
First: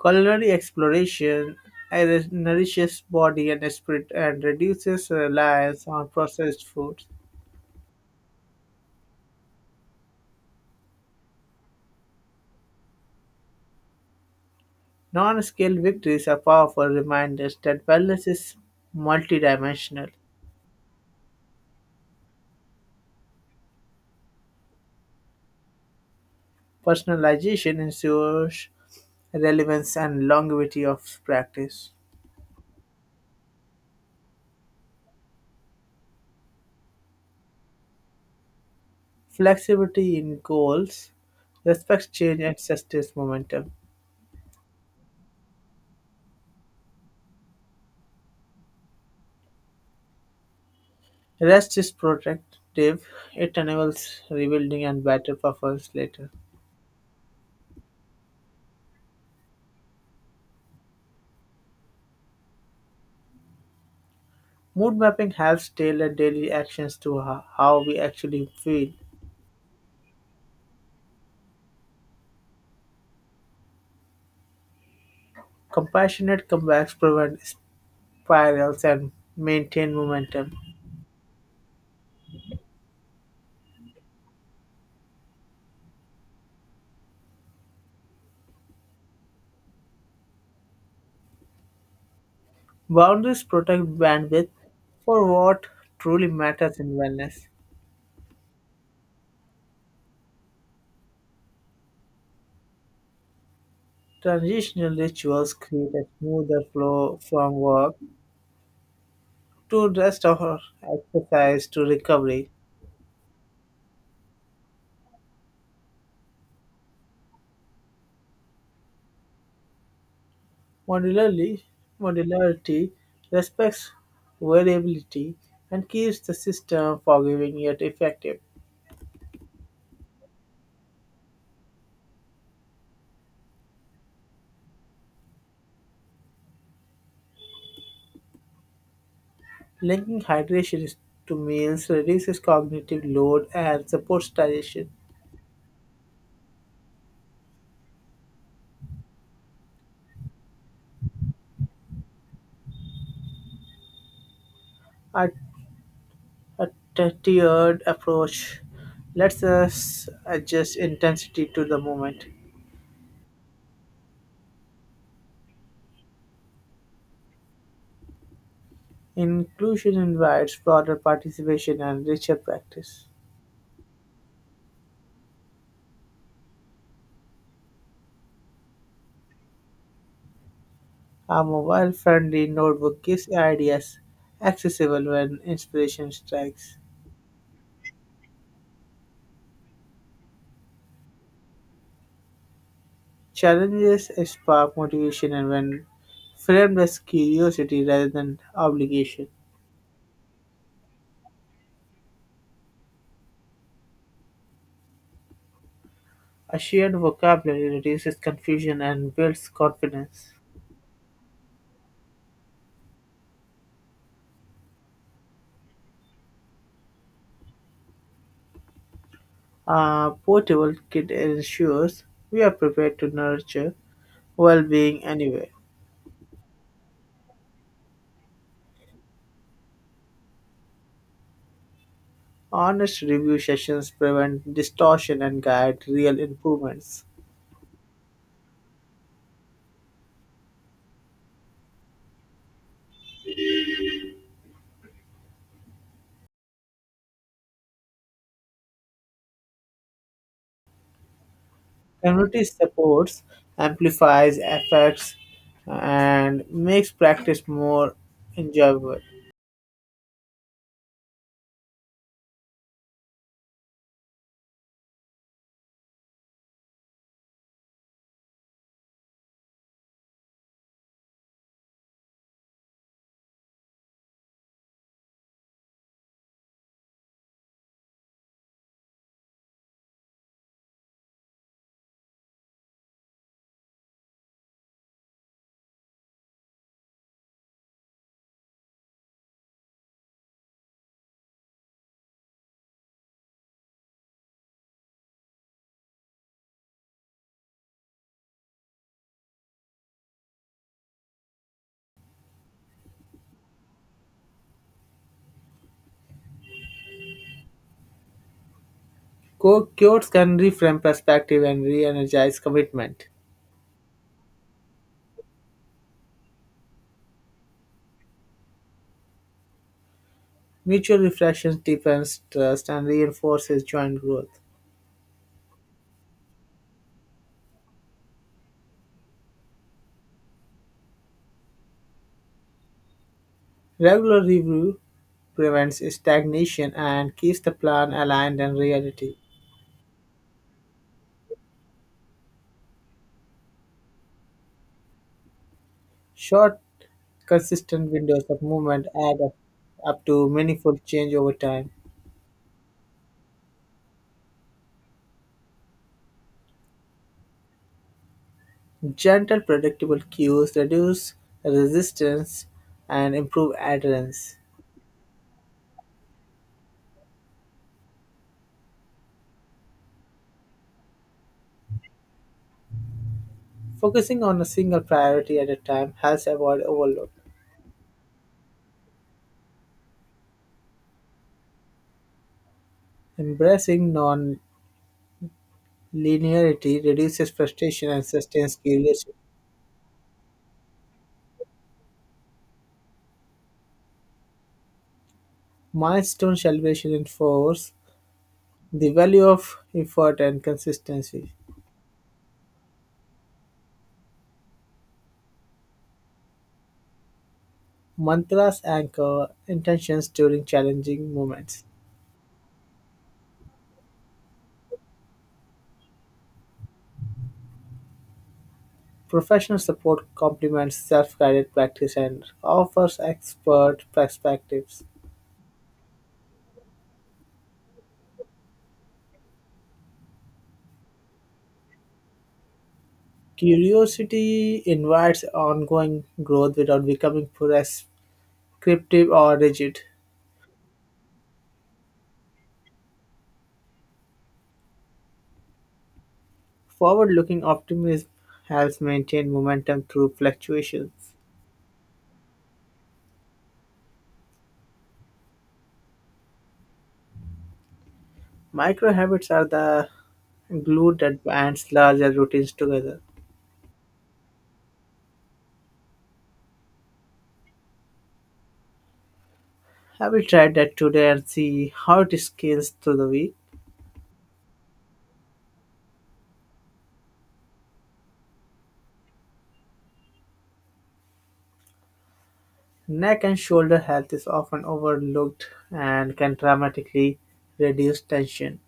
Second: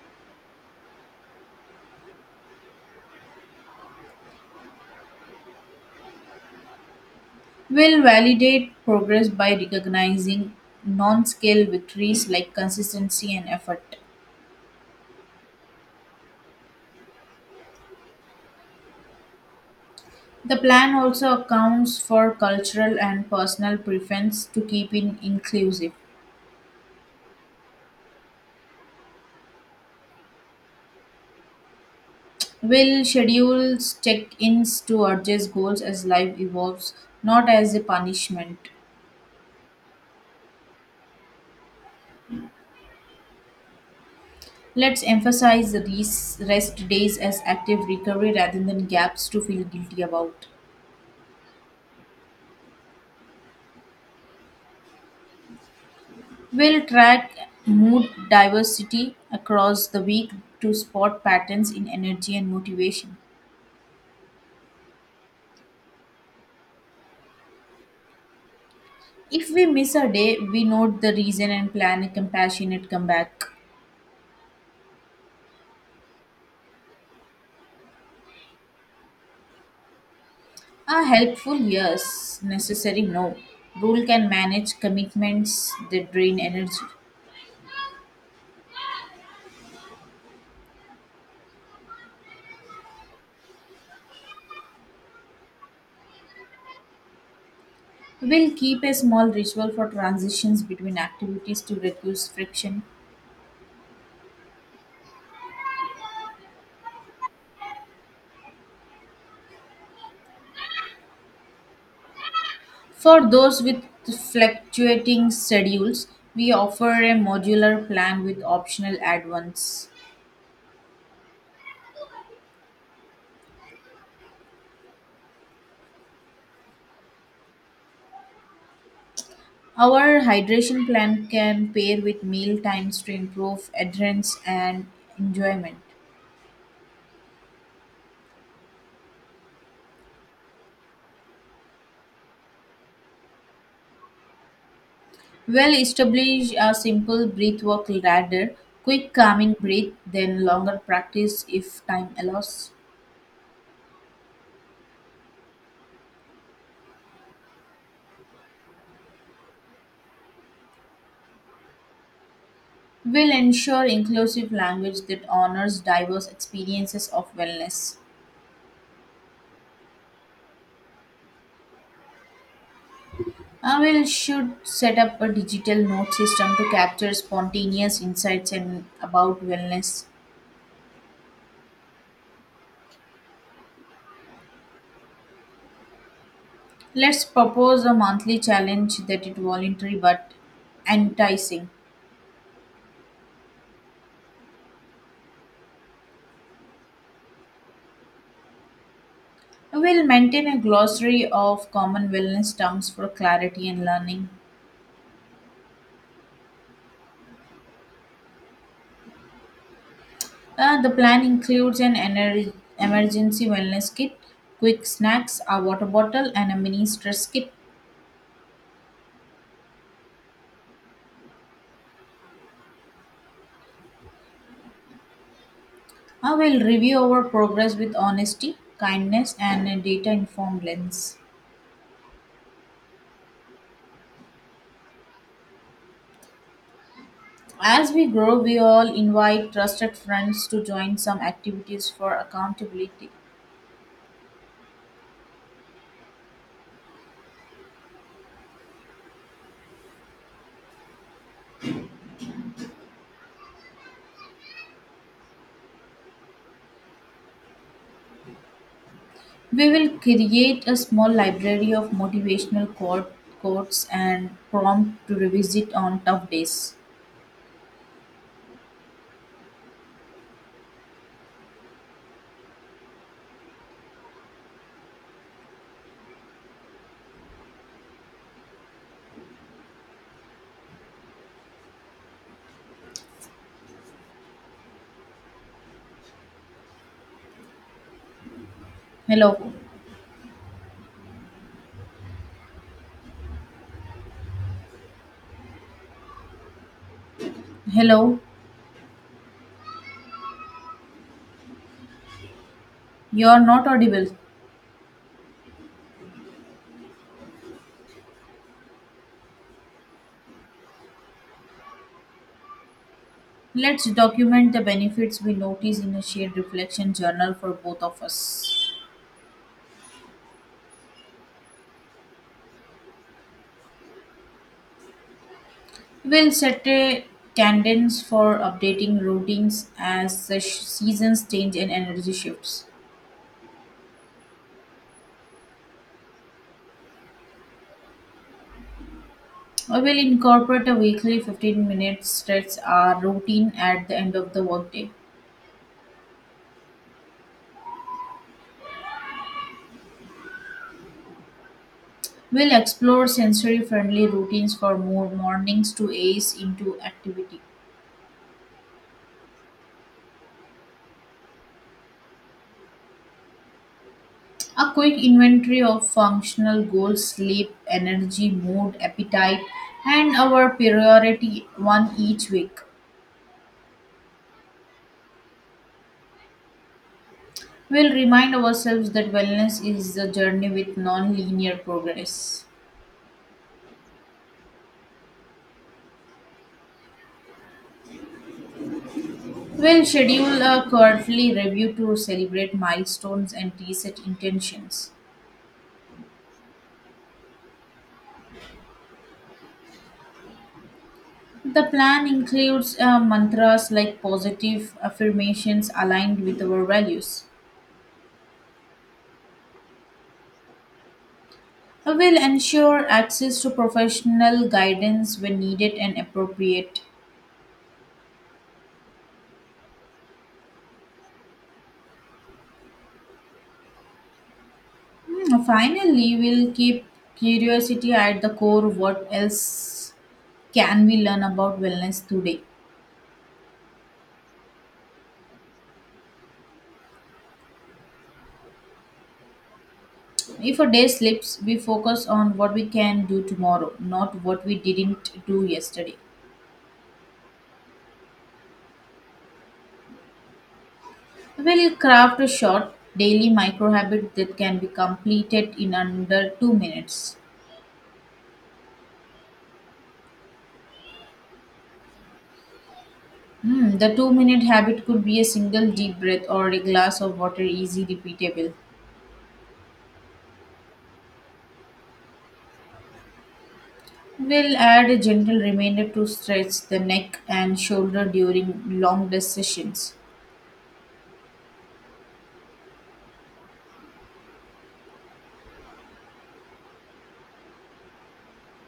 S2: Culinary exploration nourishes body and spirit and reduces reliance on processed foods.
S1: We'll validate progress by recognizing non scale victories like consistency and effort.
S2: Non scale victories are powerful reminders that wellness is multidimensional.
S1: The plan also accounts for cultural and personal preference to keep it inclusive.
S2: Personalization ensures relevance and longevity of practice.
S1: Will schedules check-ins to adjust goals as life evolves, not as a punishment.
S2: Flexibility in goals respects change and sustains momentum.
S1: Let's emphasize the rest days as active recovery rather than gaps to feel guilty about.
S2: Rest is protective; it enables rebuilding and better performance later.
S1: We'll track mood diversity across the week to spot patterns in energy and motivation.
S2: Mood mapping helps tailor daily actions to how we actually feel.
S1: If we miss a day, we note the reason and plan a compassionate comeback.
S2: Compassionate comebacks prevent spirals and maintain momentum.
S1: A helpful yes, necessary no. Rule can manage commitments that drain energy.
S2: Boundaries protect bandwidth for what truly matters in wellness.
S1: We'll keep a small ritual for transitions between activities to reduce friction.
S2: Transitional rituals create a smoother flow from work to rest or exercise to recovery.
S1: For those with fluctuating schedules, we offer a modular plan with optional add-ons.
S2: Modularly, modularity respects variability and keeps the system forgiving yet effective.
S1: Our hydration plan can pair with meal times to improve adherence and enjoyment.
S2: Linking hydration to meals reduces cognitive load and supports digestion.
S1: Well, establish a simple breath work ladder, quick calming breath, then longer practice if time allows.
S2: A, a tiered approach lets us adjust intensity to the moment.
S1: Will ensure inclusive language that honors diverse experiences of wellness.
S2: Inclusion invites broader participation and richer practice.
S1: I will should set up a digital note system to capture spontaneous insights and about wellness.
S2: A mobile friendly notebook gives ideas accessible when inspiration strikes.
S1: Let's propose a monthly challenge that is voluntary but enticing.
S2: Challenges spark motivation, and when framed as curiosity rather than obligation,
S1: We'll maintain a glossary of common wellness terms for clarity and learning.
S2: a shared vocabulary reduces confusion and builds confidence.
S1: The plan includes an emergency wellness kit, quick snacks, a water bottle, and a mini stress kit.
S2: A portable kit ensures we are prepared to nurture well being anywhere.
S1: I will review our progress with honesty, kindness, and a data informed lens.
S2: Honest review sessions prevent distortion and guide real improvements.
S1: As we grow, we all invite trusted friends to join some activities for accountability.
S2: Community supports amplifies effects and makes practice more enjoyable.
S1: We will create a small library of motivational quotes and prompt to revisit on tough days. Hello, hello, you are not audible.
S2: Cures can reframe perspective and re-energize commitment.
S1: Let's document the benefits we notice in a shared reflection journal for both of us.
S2: Mutual reflection deepens trust and reinforces joint growth.
S1: We'll set a cadence for updating routines as the seasons change and energy shifts.
S2: Regular review prevents stagnation and keeps the plan aligned and reality.
S1: I will incorporate a weekly 15-minute stretch or routine at the end of the workday.
S2: Short, consistent windows of movement add up to meaningful change over time.
S1: We'll explore sensory friendly routines for more mornings to ease into activity.
S2: Gentle, predictable cues reduce resistance and improve adherence.
S1: A quick inventory of functional goals, sleep, energy, mood, appetite, and our priority one each week
S2: Focusing on a single priority at a time helps avoid overload.
S1: will remind ourselves that wellness is a journey with non linear progress.
S2: Embracing non-linearity reduces frustration and sustains curiosity.
S1: We'll schedule a quarterly review to celebrate milestones and reset intentions.
S2: Milestone celebration enforce the value of effort and consistency.
S1: The plan includes mantras like positive affirmations aligned with our values
S2: Mantras anchor intentions during challenging moments.
S1: will ensure access to professional guidance when needed and appropriate.
S2: Professional support complements self-guided practice and offers expert perspectives.
S1: Finally, we'll keep curiosity at the core. What else can we learn about wellness today?
S2: Curiosity invites ongoing growth without becoming prescriptive or rigid.
S1: If a day slips, we focus on what we can do tomorrow, not what we didn't do yesterday.
S2: Forward looking optimism helps maintain momentum through fluctuations.
S1: We'll craft a short daily micro habit that can be completed in under 2 minutes.
S2: Micro habits are the glue that binds larger routines together.
S1: The 2 minute habit could be a single deep breath or a glass of water, easy repeatable.
S2: Have you tried that today and see how it scales through the week?
S1: We'll add a gentle reminder to stretch the neck and shoulder during long desk sessions.
S2: Neck and shoulder health is often overlooked and can dramatically reduce tension.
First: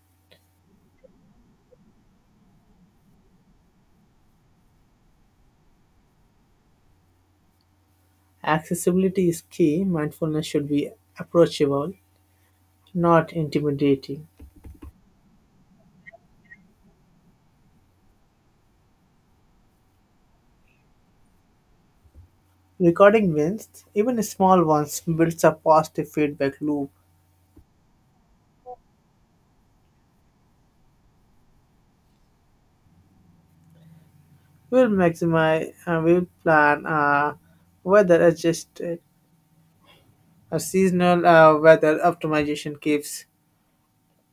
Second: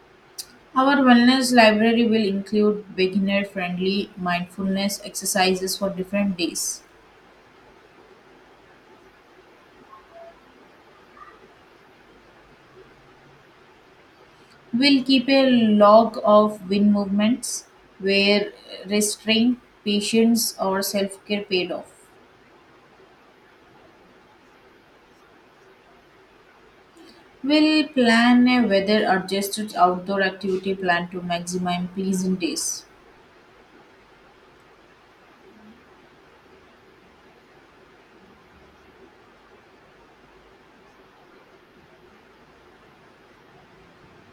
S1: Our wellness library will include beginner friendly mindfulness exercises for different days.
S2: Accessibility is key. Mindfulness should be approachable, not intimidating.
S1: We'll keep a log of wind movements where restraint, patience, or self care paid off.
S2: Recording wins, even small ones, builds a positive feedback loop.
S1: We'll plan a weather adjusted outdoor activity plan to maximize pleasant days.
S2: We'll maximize and we'll plan weather adjusted. A seasonal weather optimization keeps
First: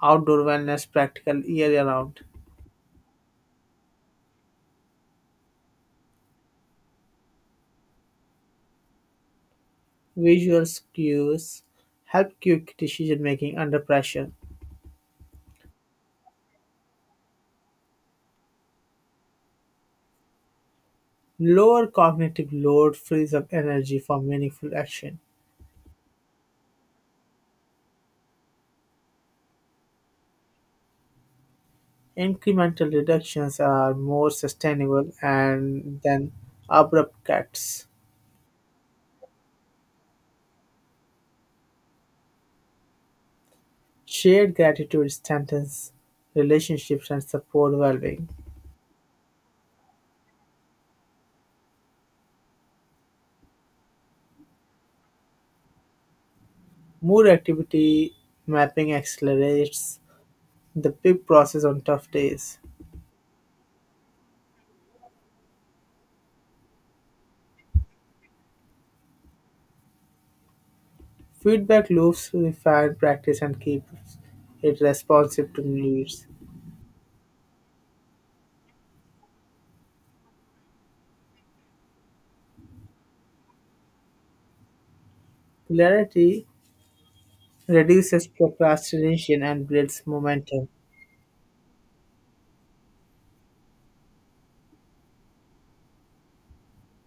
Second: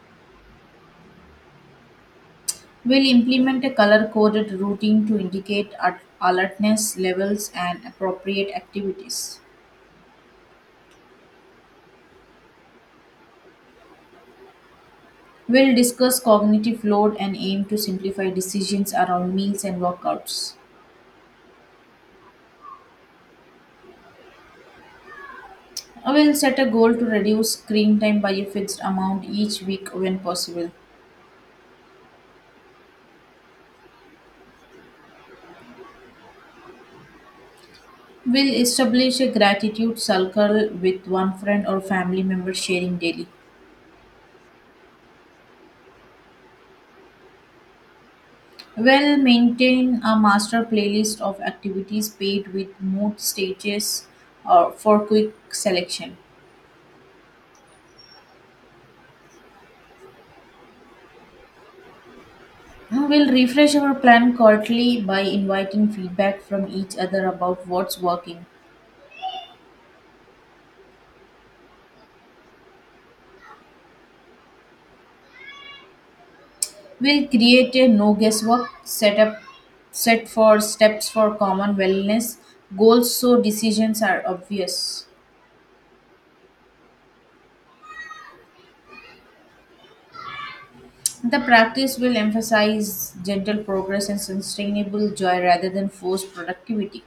S2: outdoor wellness practical year round.
S1: We'll implement a color coded routing to indicate at alertness levels and appropriate activities.
S2: Visual cues help quick decision making under pressure.
S1: We'll discuss cognitive load and aim to simplify decisions around meals and workouts.
S2: Lower cognitive load frees up energy for meaningful action.
S1: I will set a goal to reduce screen time by a fixed amount each week when possible.
S2: Incremental reductions are more sustainable and than abrupt cuts.
S1: We'll establish a gratitude circle with one friend or family member sharing daily.
S2: Shared gratitude strengthens relationships and support well-being.
S1: Well, maintain a master playlist of activities paid with mood stages or for quick selection.
S2: More activity mapping accelerates the big process on tough days.
S1: We'll refresh our plan quarterly by inviting feedback from each other about what's working.
S2: Feedback loops refine practice and keeps it responsive to needs.
S1: We'll create a no guesswork setup set for steps for common wellness goals so decisions are obvious.
S2: Clarity reduces procrastination and builds momentum.
S1: The practice will emphasize gentle progress and sustainable joy rather than forced productivity.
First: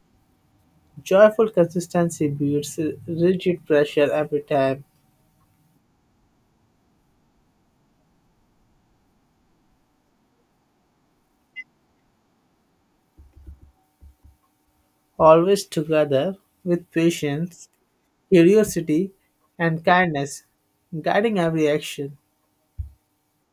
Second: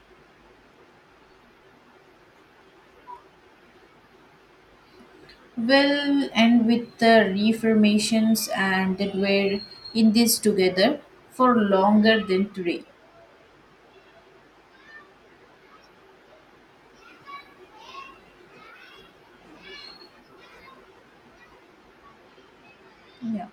S2: Joyful consistency beats rigid pressure every time.
S1: Will end with the reformations and that we're in this together for longer than today.
S2: Always together with patience, curiosity, and kindness, guiding every action.
S1: Yeah.